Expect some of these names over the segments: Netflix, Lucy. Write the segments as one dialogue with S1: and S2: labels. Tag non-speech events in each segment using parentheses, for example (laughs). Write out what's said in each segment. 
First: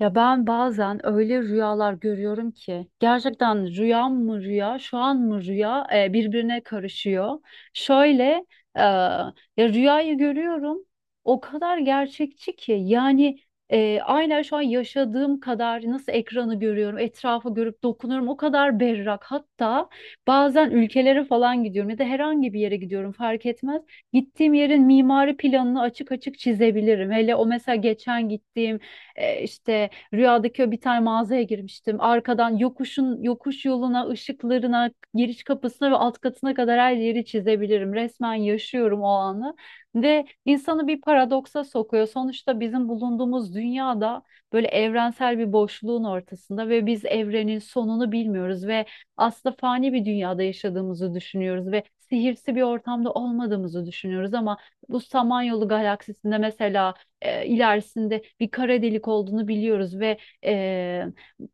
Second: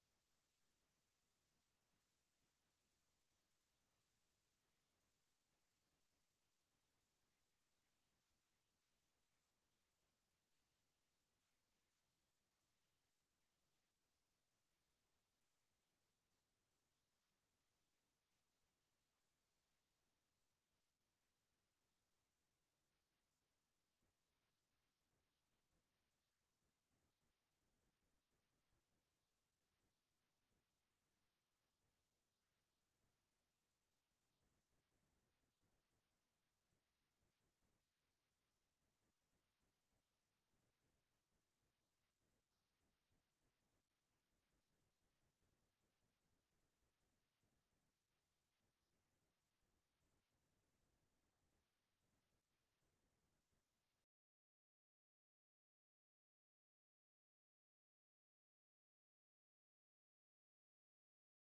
S1: Ya ben bazen öyle rüyalar görüyorum ki gerçekten rüya mı rüya, şu an mı rüya birbirine karışıyor. Şöyle e, ya rüyayı görüyorum o kadar gerçekçi ki yani, aynen şu an yaşadığım kadar nasıl ekranı görüyorum, etrafı görüp dokunuyorum o kadar berrak. Hatta bazen ülkelere falan gidiyorum ya da herhangi bir yere gidiyorum fark etmez. Gittiğim yerin mimari planını açık açık çizebilirim. Hele o mesela geçen gittiğim e, işte Rüyadaki o bir tane mağazaya girmiştim. Arkadan yokuşun yokuş yoluna, ışıklarına, giriş kapısına ve alt katına kadar her yeri çizebilirim. Resmen yaşıyorum o anı. Ve insanı bir paradoksa sokuyor. Sonuçta bizim bulunduğumuz dünyada böyle evrensel bir boşluğun ortasında ve biz evrenin sonunu bilmiyoruz ve aslında fani bir dünyada yaşadığımızı düşünüyoruz ve sihirsi bir ortamda olmadığımızı düşünüyoruz ama bu Samanyolu galaksisinde mesela ilerisinde bir kara delik olduğunu biliyoruz ve e,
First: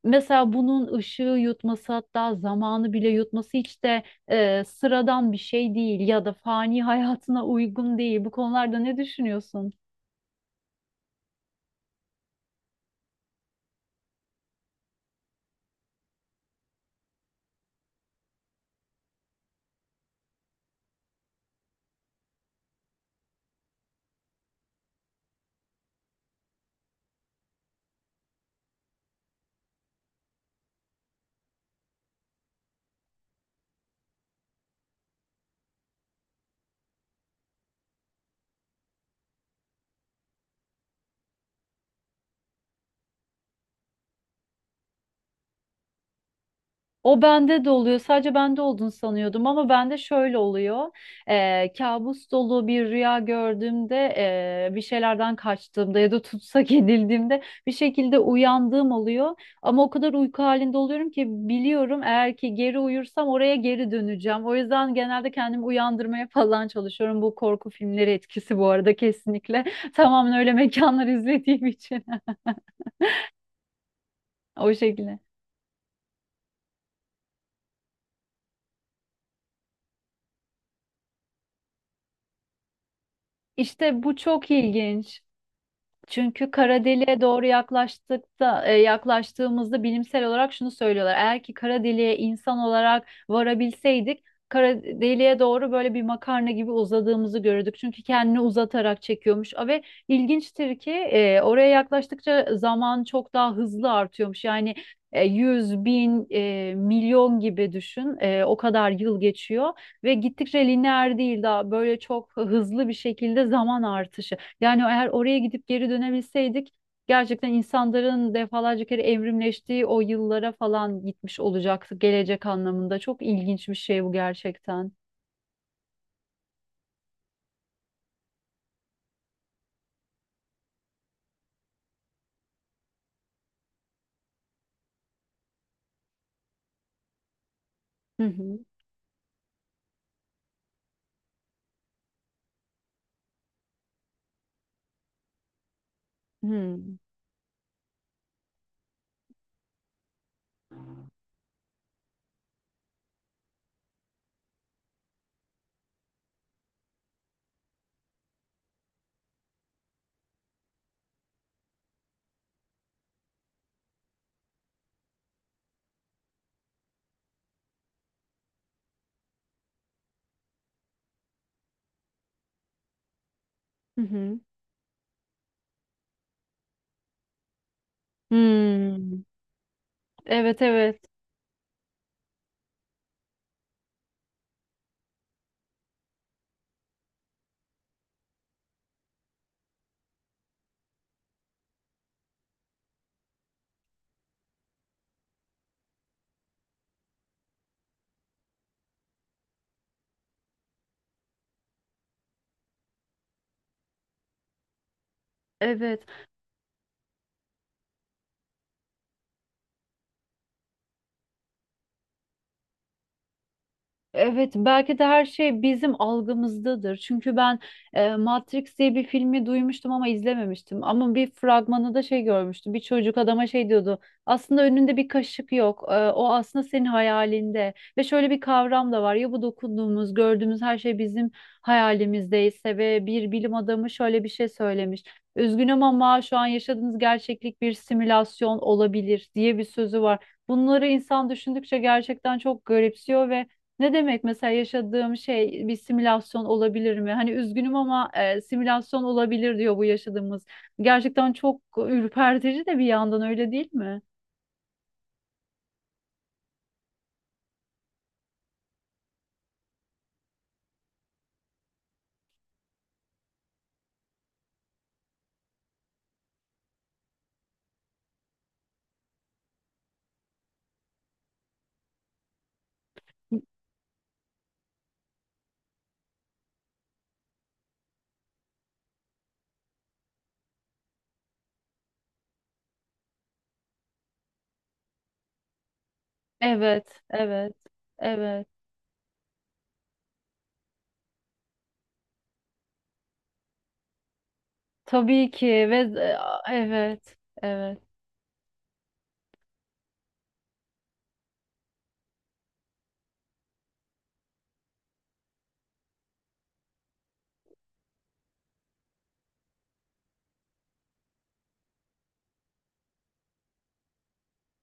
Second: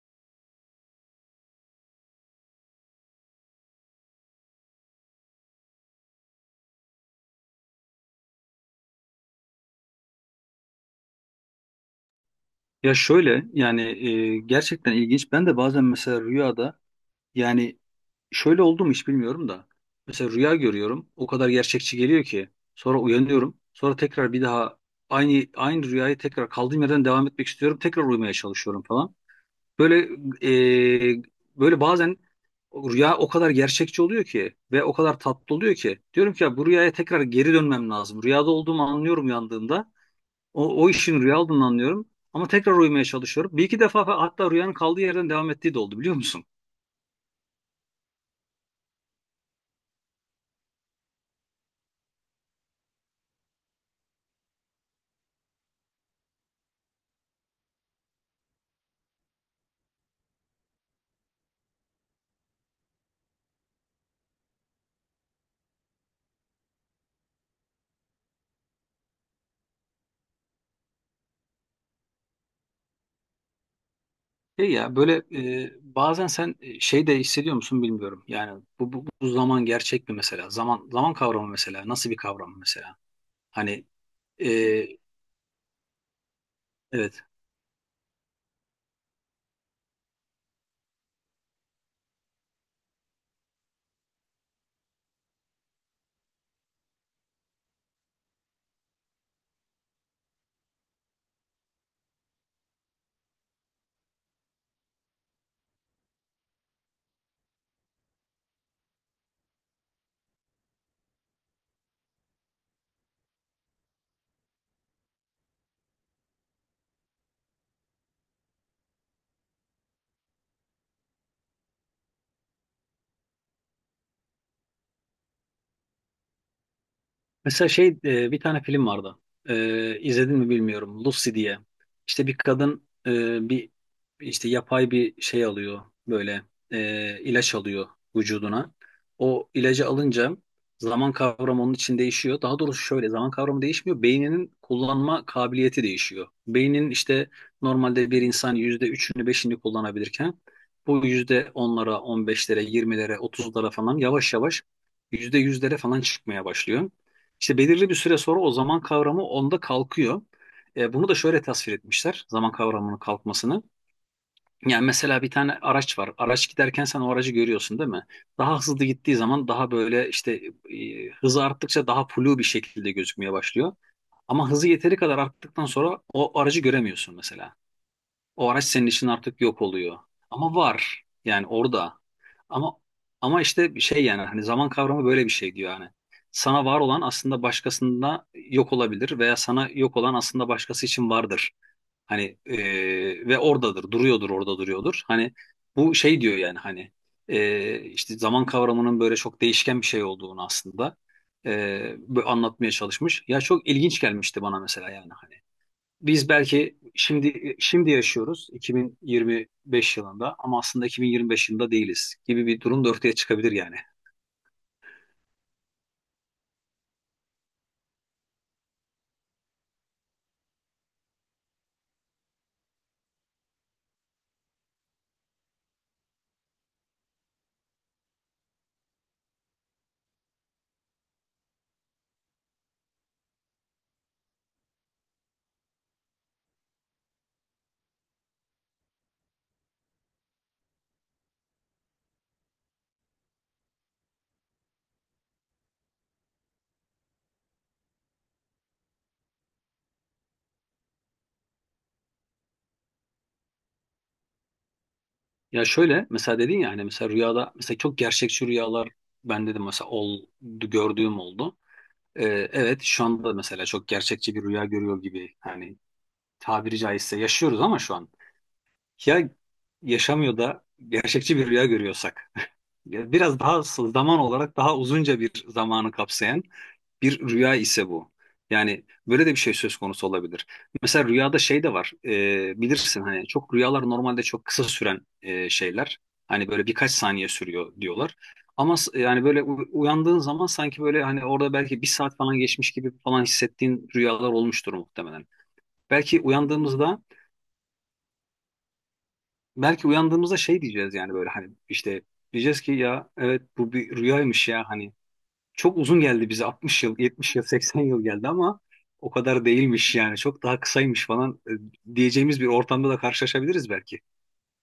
S1: mesela bunun ışığı yutması hatta zamanı bile yutması hiç de sıradan bir şey değil ya da fani (laughs) hayatına uygun değil. Bu konularda ne düşünüyorsun?
S2: Ya şöyle yani gerçekten ilginç. Ben de bazen mesela rüyada yani şöyle oldu mu hiç bilmiyorum da. Mesela rüya görüyorum. O kadar gerçekçi geliyor ki. Sonra uyanıyorum. Sonra tekrar bir daha aynı rüyayı tekrar kaldığım yerden devam etmek istiyorum. Tekrar uyumaya çalışıyorum falan. Böyle e, böyle bazen rüya o kadar gerçekçi oluyor ki ve o kadar tatlı oluyor ki. Diyorum ki ya bu rüyaya tekrar geri dönmem lazım. Rüyada olduğumu anlıyorum uyandığımda. O işin rüya olduğunu anlıyorum. Ama tekrar uyumaya çalışıyorum. Bir iki defa hatta rüyanın kaldığı yerden devam ettiği de oldu biliyor musun?
S1: O bende de oluyor. Sadece bende olduğunu sanıyordum ama bende şöyle oluyor. Kabus dolu bir rüya gördüğümde, bir şeylerden kaçtığımda ya da tutsak (laughs) edildiğimde bir şekilde uyandığım oluyor. Ama o kadar uyku halinde oluyorum ki biliyorum eğer ki geri uyursam oraya geri döneceğim. O yüzden genelde kendimi uyandırmaya (laughs) falan çalışıyorum. Bu korku filmleri etkisi bu arada kesinlikle. (laughs) Tamamen öyle mekanlar izlediğim için. (laughs)
S2: Şey
S1: O
S2: ya
S1: şekilde.
S2: böyle bazen sen şey de hissediyor musun bilmiyorum. Yani bu zaman gerçek mi mesela? Zaman zaman kavramı mesela. Nasıl bir kavram mesela? Hani
S1: İşte bu
S2: e,
S1: çok ilginç. Çünkü kara deliğe
S2: evet.
S1: doğru yaklaştığımızda bilimsel olarak şunu söylüyorlar. Eğer ki kara deliğe insan olarak varabilseydik, kara deliğe doğru böyle bir makarna gibi uzadığımızı görürdük. Çünkü kendini uzatarak çekiyormuş. Ve ilginçtir ki oraya yaklaştıkça zaman çok daha hızlı artıyormuş. Yani 100, 1000, 1000000 gibi düşün. E, o kadar yıl geçiyor ve gittikçe lineer değil daha böyle çok hızlı bir şekilde zaman artışı. Yani eğer oraya gidip geri dönebilseydik gerçekten insanların defalarca kere evrimleştiği o yıllara falan gitmiş olacaktı gelecek anlamında. Çok ilginç bir şey bu gerçekten.
S2: Mesela şey bir tane film vardı. İzledin mi bilmiyorum. Lucy diye. İşte bir kadın bir işte yapay bir şey alıyor böyle ilaç alıyor
S1: Hı hı.
S2: vücuduna. O ilacı alınca zaman kavramı onun için değişiyor. Daha doğrusu şöyle zaman kavramı değişmiyor. Beyninin kullanma kabiliyeti değişiyor.
S1: Hı hı.
S2: Beynin işte normalde bir insan yüzde üçünü beşini kullanabilirken bu yüzde onlara, on beşlere, yirmilere, otuzlara falan yavaş yavaş yüzde yüzlere falan çıkmaya başlıyor. İşte belirli bir süre sonra o zaman kavramı onda kalkıyor. Bunu da şöyle tasvir etmişler zaman kavramının kalkmasını. Yani mesela bir tane araç var. Araç giderken sen o aracı görüyorsun değil mi? Daha hızlı gittiği zaman daha böyle işte hızı arttıkça daha flu bir şekilde gözükmeye başlıyor.
S1: Hı hı.
S2: Ama hızı yeteri kadar arttıktan sonra o aracı göremiyorsun mesela. O araç senin için
S1: Hmm.
S2: artık yok oluyor. Ama
S1: Evet, evet.
S2: var yani orada. Ama ama işte şey yani hani zaman kavramı böyle bir şey diyor yani. Sana var olan aslında başkasında yok olabilir veya sana yok olan aslında başkası için vardır. Hani ve oradadır, duruyordur, orada duruyordur. Hani bu şey diyor yani hani işte zaman kavramının böyle çok değişken bir şey olduğunu aslında böyle anlatmaya çalışmış. Ya çok ilginç gelmişti bana mesela yani hani
S1: Evet.
S2: biz belki şimdi yaşıyoruz 2025 yılında ama aslında 2025 yılında değiliz gibi bir durum da ortaya çıkabilir yani.
S1: Evet, belki de her şey bizim algımızdadır. Çünkü ben Matrix diye bir filmi duymuştum ama izlememiştim. Ama bir fragmanı da şey görmüştüm. Bir çocuk adama şey diyordu. Aslında önünde bir kaşık yok. E, o aslında senin hayalinde. Ve şöyle bir kavram da var. Ya bu dokunduğumuz, gördüğümüz her şey bizim hayalimizdeyse ve bir bilim adamı şöyle bir şey söylemiş. Üzgünüm ama şu an yaşadığınız gerçeklik bir simülasyon olabilir diye bir sözü var. Bunları insan düşündükçe gerçekten çok garipsiyor ve ne demek mesela yaşadığım şey bir simülasyon olabilir mi? Hani üzgünüm ama simülasyon olabilir diyor bu yaşadığımız. Gerçekten çok ürpertici de bir yandan öyle değil mi?
S2: Ya şöyle mesela dedin ya hani mesela rüyada mesela çok gerçekçi rüyalar ben dedim mesela oldu gördüğüm oldu. Ee, evet şu anda mesela çok gerçekçi bir rüya görüyor gibi hani tabiri caizse yaşıyoruz ama şu an ya yaşamıyor da gerçekçi bir rüya görüyorsak biraz daha zaman olarak daha uzunca bir zamanı kapsayan bir rüya ise bu. Yani böyle de bir şey söz konusu olabilir. Mesela rüyada şey de var. Bilirsin hani çok rüyalar normalde çok kısa süren şeyler. Hani böyle birkaç
S1: Evet,
S2: saniye
S1: evet,
S2: sürüyor diyorlar.
S1: evet.
S2: Ama yani böyle uyandığın zaman sanki böyle hani orada belki bir saat falan geçmiş gibi falan hissettiğin rüyalar olmuştur muhtemelen.
S1: Tabii ki ve
S2: Belki uyandığımızda
S1: evet, evet.
S2: belki uyandığımızda şey diyeceğiz yani böyle hani işte diyeceğiz ki ya evet bu bir rüyaymış ya hani çok uzun geldi bize 60 yıl, 70 yıl, 80 yıl geldi ama o kadar değilmiş yani çok daha kısaymış falan diyeceğimiz bir ortamda da karşılaşabiliriz belki.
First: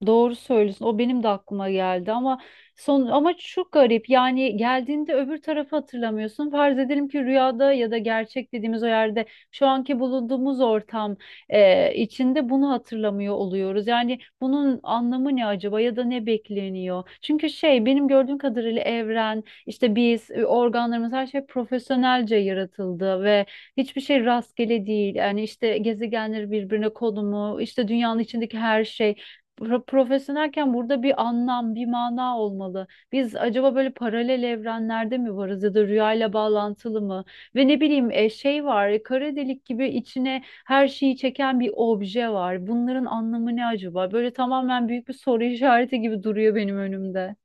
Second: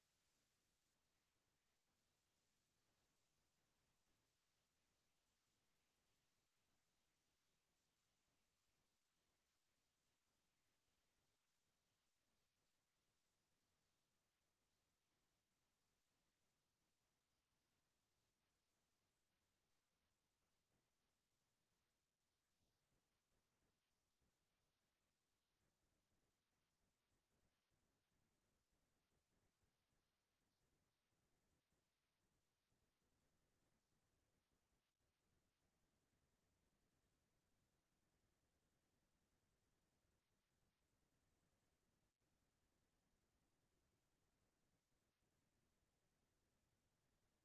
S1: Doğru söylüyorsun. O benim de aklıma geldi ama ama çok garip. Yani geldiğinde öbür tarafı hatırlamıyorsun. Farz edelim ki rüyada ya da gerçek dediğimiz o yerde şu anki bulunduğumuz ortam içinde bunu hatırlamıyor oluyoruz. Yani bunun anlamı ne acaba ya da ne bekleniyor? Çünkü şey benim gördüğüm kadarıyla evren işte biz organlarımız her şey profesyonelce yaratıldı ve hiçbir şey rastgele değil. Yani işte gezegenleri birbirine konumu, işte dünyanın içindeki her şey. Profesyonelken burada bir anlam, bir mana olmalı. Biz acaba böyle paralel evrenlerde mi varız ya da rüyayla bağlantılı mı? Ve ne bileyim şey var, kara delik gibi içine her şeyi çeken bir obje var. Bunların anlamı ne acaba? Böyle tamamen büyük bir soru (laughs) işareti gibi duruyor benim önümde.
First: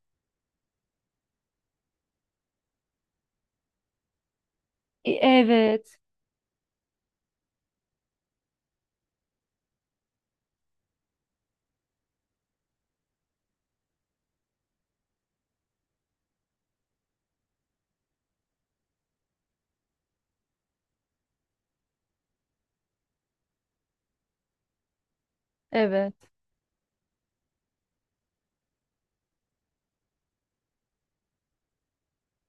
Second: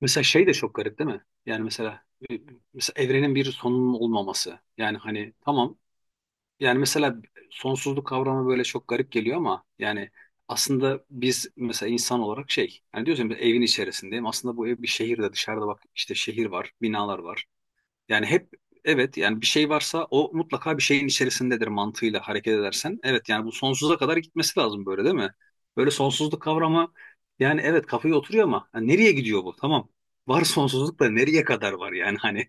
S2: Mesela şey de çok garip değil mi? Yani mesela, e, mesela evrenin bir sonunun olmaması. Yani
S1: E,
S2: hani tamam
S1: Evet,
S2: yani mesela sonsuzluk kavramı böyle çok garip geliyor ama yani aslında biz mesela insan olarak şey yani diyorsun evin içerisindeyim aslında bu ev bir şehirde dışarıda bak işte şehir var binalar var. Yani hep evet yani bir şey varsa o mutlaka bir şeyin içerisindedir mantığıyla hareket edersen. Evet yani bu sonsuza kadar gitmesi lazım böyle değil mi? Böyle
S1: evet.
S2: sonsuzluk kavramı yani evet kafaya oturuyor ama yani nereye gidiyor bu? Tamam. Var sonsuzluk da nereye kadar var yani hani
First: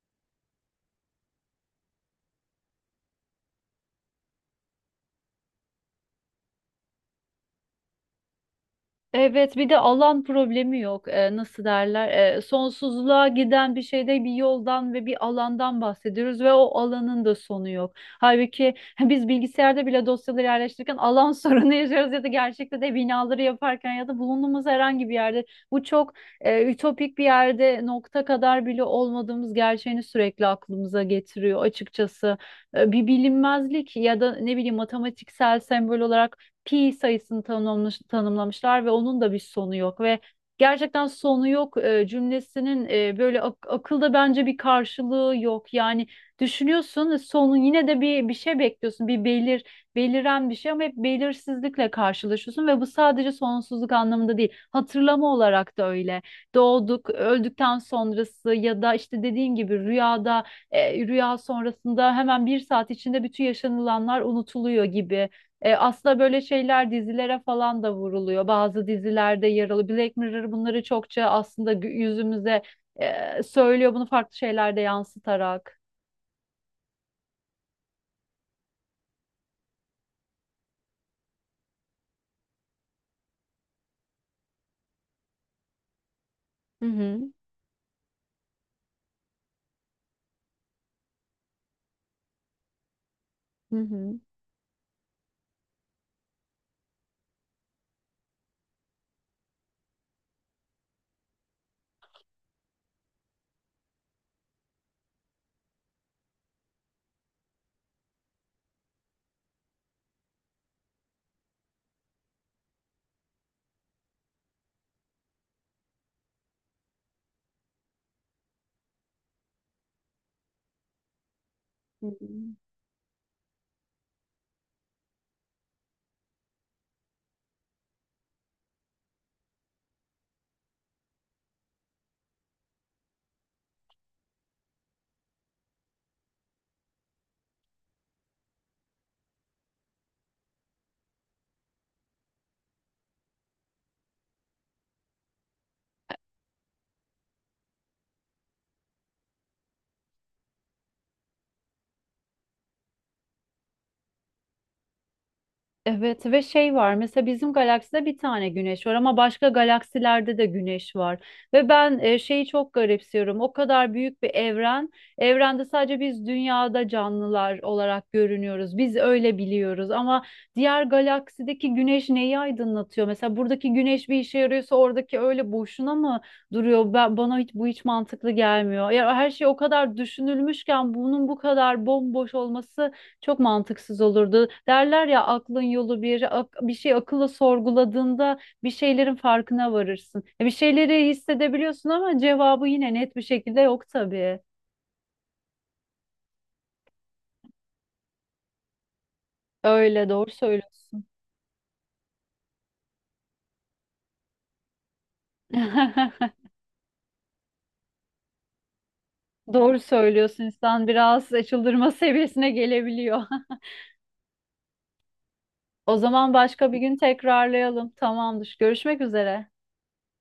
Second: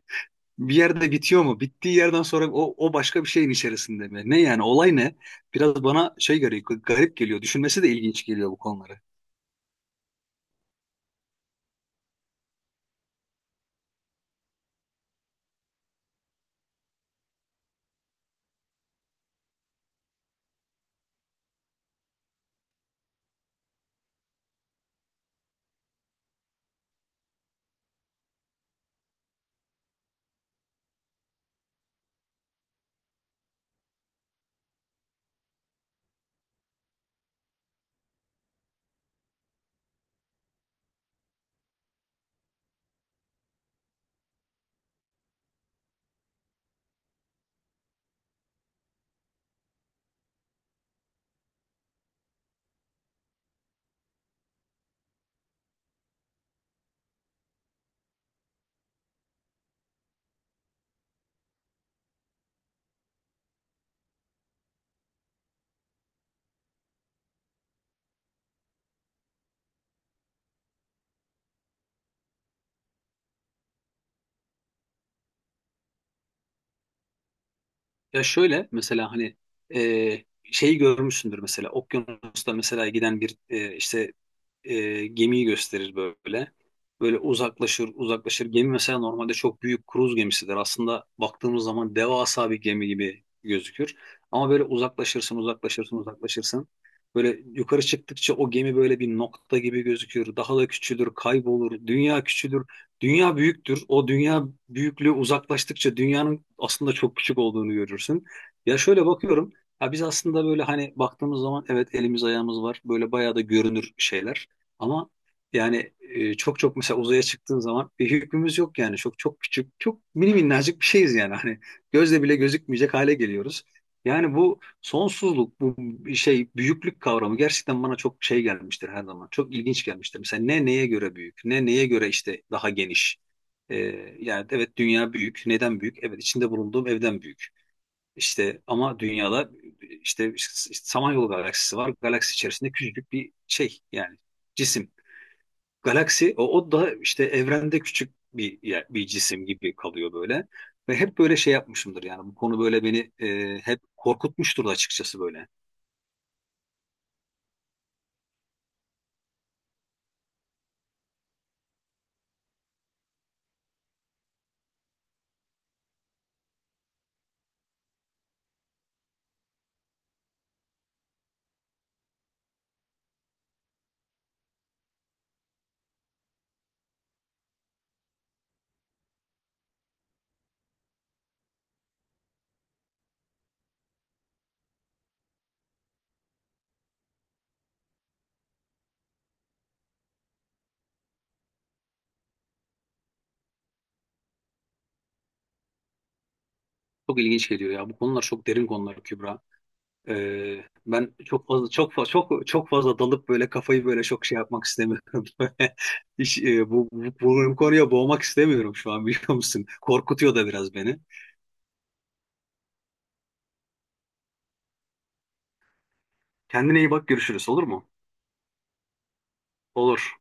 S2: bir yerde bitiyor mu? Bittiği yerden sonra o başka bir şeyin içerisinde mi? Ne yani olay ne? Biraz bana şey geliyor garip geliyor. Düşünmesi de ilginç geliyor bu konuları.
S1: Evet, bir de alan problemi yok. Nasıl derler? Sonsuzluğa giden bir şeyde bir yoldan ve bir alandan bahsediyoruz ve o alanın da sonu yok. Halbuki (laughs) biz bilgisayarda bile dosyaları yerleştirirken alan (laughs) sorunu yaşıyoruz ya da gerçekte de binaları yaparken ya da bulunduğumuz herhangi bir yerde bu çok ütopik bir yerde nokta kadar bile olmadığımız gerçeğini sürekli aklımıza getiriyor açıkçası. Bir bilinmezlik ya da ne bileyim matematiksel sembol olarak pi sayısını tanımlamışlar ve onun da bir sonu yok ve gerçekten sonu yok cümlesinin böyle akılda bence bir karşılığı yok. Yani düşünüyorsun sonun yine de bir şey bekliyorsun. Bir belir Beliren bir şey ama hep belirsizlikle karşılaşıyorsun ve bu sadece sonsuzluk anlamında değil. Hatırlama olarak da öyle. Doğduk, öldükten sonrası ya da işte dediğin gibi rüyada rüya sonrasında hemen bir saat içinde bütün yaşanılanlar unutuluyor gibi. Aslında böyle şeyler dizilere falan da vuruluyor. Bazı dizilerde yer alıyor. Black Mirror bunları çokça aslında yüzümüze söylüyor bunu farklı şeylerde yansıtarak.
S2: Ya şöyle mesela hani e, şeyi görmüşsündür mesela okyanusta mesela giden bir işte gemiyi gösterir böyle.
S1: Hı
S2: Böyle
S1: hı.
S2: uzaklaşır uzaklaşır. Gemi mesela normalde çok büyük kruz gemisidir. Aslında baktığımız zaman devasa bir gemi gibi
S1: Hı
S2: gözükür.
S1: hı.
S2: Ama böyle uzaklaşırsın uzaklaşırsın uzaklaşırsın. Böyle yukarı çıktıkça o gemi böyle bir nokta gibi gözükür. Daha da küçülür, kaybolur. Dünya küçülür. Dünya büyüktür. O dünya büyüklüğü uzaklaştıkça dünyanın aslında çok küçük olduğunu görürsün. Ya şöyle bakıyorum. Ya biz aslında böyle hani baktığımız zaman evet elimiz ayağımız var. Böyle bayağı da görünür şeyler. Ama yani çok çok mesela uzaya çıktığın zaman bir hükmümüz yok yani. Çok çok küçük, çok mini minnacık bir şeyiz yani. Hani
S1: Hı
S2: gözle bile
S1: hı.
S2: gözükmeyecek hale geliyoruz. Yani bu sonsuzluk, bu şey büyüklük kavramı gerçekten bana çok şey gelmiştir her zaman. Çok ilginç gelmiştir. Mesela ne neye göre büyük, ne neye göre işte daha geniş. E, Yani evet dünya büyük. Neden büyük? Evet içinde bulunduğum evden büyük. İşte ama dünyada işte, işte Samanyolu galaksisi var. Galaksi içerisinde küçücük bir şey yani cisim. Galaksi o da işte evrende küçük bir bir cisim gibi kalıyor böyle. Ve hep böyle şey yapmışımdır yani bu konu böyle beni hep korkutmuştur da açıkçası böyle.
S1: Evet ve şey var mesela bizim galakside bir tane güneş var ama başka galaksilerde de güneş var. Ve ben şeyi çok garipsiyorum o kadar büyük bir evrende sadece biz dünyada canlılar olarak görünüyoruz biz öyle biliyoruz ama diğer galaksideki güneş neyi aydınlatıyor? Mesela buradaki güneş bir işe yarıyorsa oradaki öyle boşuna mı duruyor? Bana hiç bu hiç mantıklı gelmiyor. Ya her şey o kadar düşünülmüşken bunun bu kadar bomboş olması çok mantıksız olurdu. Derler ya aklın yolu bir, bir şey akılla sorguladığında bir şeylerin farkına varırsın. Bir şeyleri hissedebiliyorsun ama cevabı yine net bir şekilde yok tabii.
S2: Çok ilginç geliyor ya bu konular çok derin konular Kübra.
S1: Öyle doğru söylüyorsun.
S2: Ben çok fazla çok fazla çok çok fazla dalıp böyle kafayı böyle çok şey yapmak istemiyorum. (laughs) Böyle. Hiç,
S1: (laughs)
S2: bu konuya boğmak istemiyorum şu an biliyor musun?
S1: Doğru
S2: Korkutuyor
S1: söylüyorsun.
S2: da biraz
S1: İnsan
S2: beni.
S1: biraz çıldırma seviyesine gelebiliyor. (laughs) O zaman başka bir
S2: Kendine iyi
S1: gün
S2: bak görüşürüz olur mu?
S1: tekrarlayalım. Tamamdır. Görüşmek üzere.
S2: Olur.